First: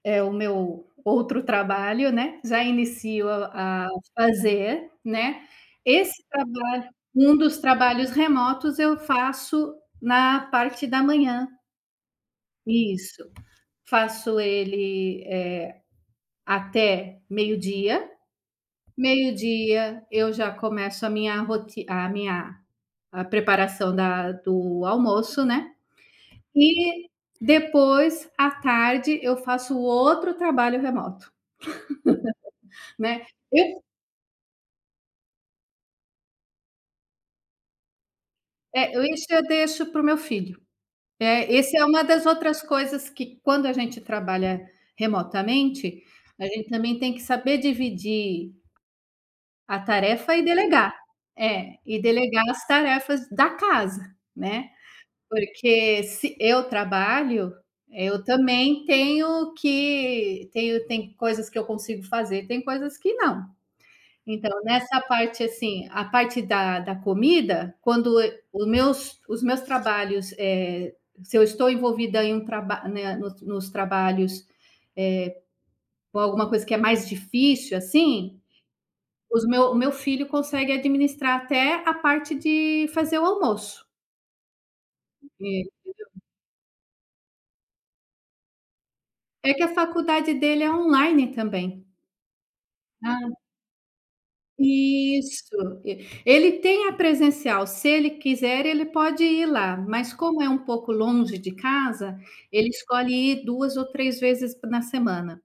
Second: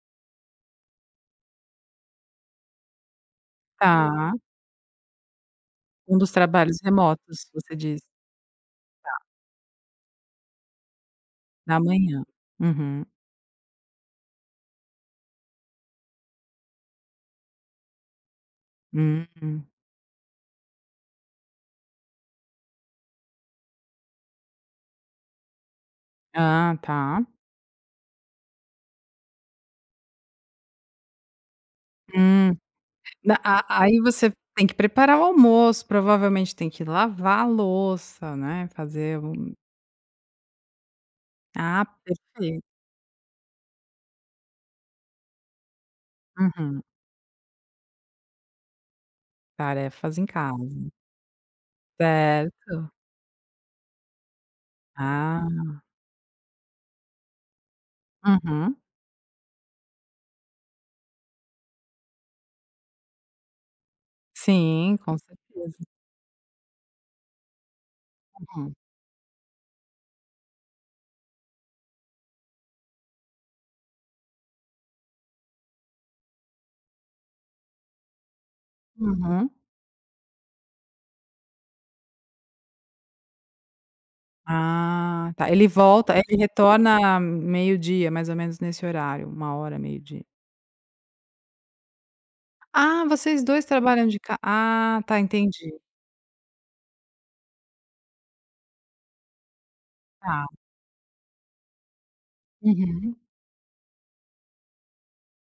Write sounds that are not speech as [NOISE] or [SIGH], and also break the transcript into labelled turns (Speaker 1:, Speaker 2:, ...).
Speaker 1: É, o meu outro trabalho, né, já inicio a
Speaker 2: Tá.
Speaker 1: fazer, né,
Speaker 2: Um
Speaker 1: esse
Speaker 2: dos trabalhos
Speaker 1: trabalho um
Speaker 2: remotos,
Speaker 1: dos
Speaker 2: você diz?
Speaker 1: trabalhos remotos, eu
Speaker 2: Tá.
Speaker 1: faço na parte da manhã.
Speaker 2: Na manhã, uhum.
Speaker 1: Isso. Faço, ele, eh, até meio-dia.
Speaker 2: Hum.
Speaker 1: Meio-dia eu já começo a minha roti a minha a preparação da do almoço, né.
Speaker 2: Ah,
Speaker 1: E
Speaker 2: tá.
Speaker 1: depois, à tarde, eu faço o outro trabalho remoto,
Speaker 2: Hum.
Speaker 1: [LAUGHS] né.
Speaker 2: Na
Speaker 1: Ess
Speaker 2: a aí você tem que preparar o almoço, provavelmente tem que lavar a louça, né.
Speaker 1: Eh, e
Speaker 2: Fazer
Speaker 1: isso eu
Speaker 2: um
Speaker 1: deixo para o meu filho. Eh, esse é
Speaker 2: Ah,
Speaker 1: uma das outras
Speaker 2: perfei
Speaker 1: coisas que, quando a gente trabalha remotamente, a gente
Speaker 2: Uhum.
Speaker 1: também tem que saber dividir a
Speaker 2: Tarefas em
Speaker 1: tarefa e
Speaker 2: casa.
Speaker 1: delegar. É, e delegar as
Speaker 2: Certo.
Speaker 1: tarefas da casa, né,
Speaker 2: Ah.
Speaker 1: porque se eu trabalho, eh, eu
Speaker 2: Uhum.
Speaker 1: também tenho que tenho tem coisas que eu consigo fazer, tem coisas que não. Então
Speaker 2: Sim,
Speaker 1: nessa
Speaker 2: com
Speaker 1: parte,
Speaker 2: certeza.
Speaker 1: assim, a parte da da comida, quando e o
Speaker 2: Uhum.
Speaker 1: meus os meus trabalhos, eh, se eu estou envolvida em um traba né, nos nos trabalhos, eh, com alguma coisa que é mais difícil, assim, os
Speaker 2: Uhum.
Speaker 1: meu o meu filho consegue administrar até a parte de fazer o almoço. É,
Speaker 2: Ah, tá. Ele
Speaker 1: entendeu?
Speaker 2: volta ele retorna meio-dia, mais ou menos nesse horário.
Speaker 1: É
Speaker 2: uma
Speaker 1: que a
Speaker 2: hora, meio-di
Speaker 1: faculdade dele é online também.
Speaker 2: Ah,
Speaker 1: Hã.
Speaker 2: vocês 2 trabalham de ca ah, tá, entendi.
Speaker 1: Isso. E ele tem a presencial, se ele quiser ele pode ir lá, mas como
Speaker 2: Tá.
Speaker 1: é um pouco longe de casa, ele escolhe
Speaker 2: Uhum.
Speaker 1: ir 2 ou 3 vezes p na semana.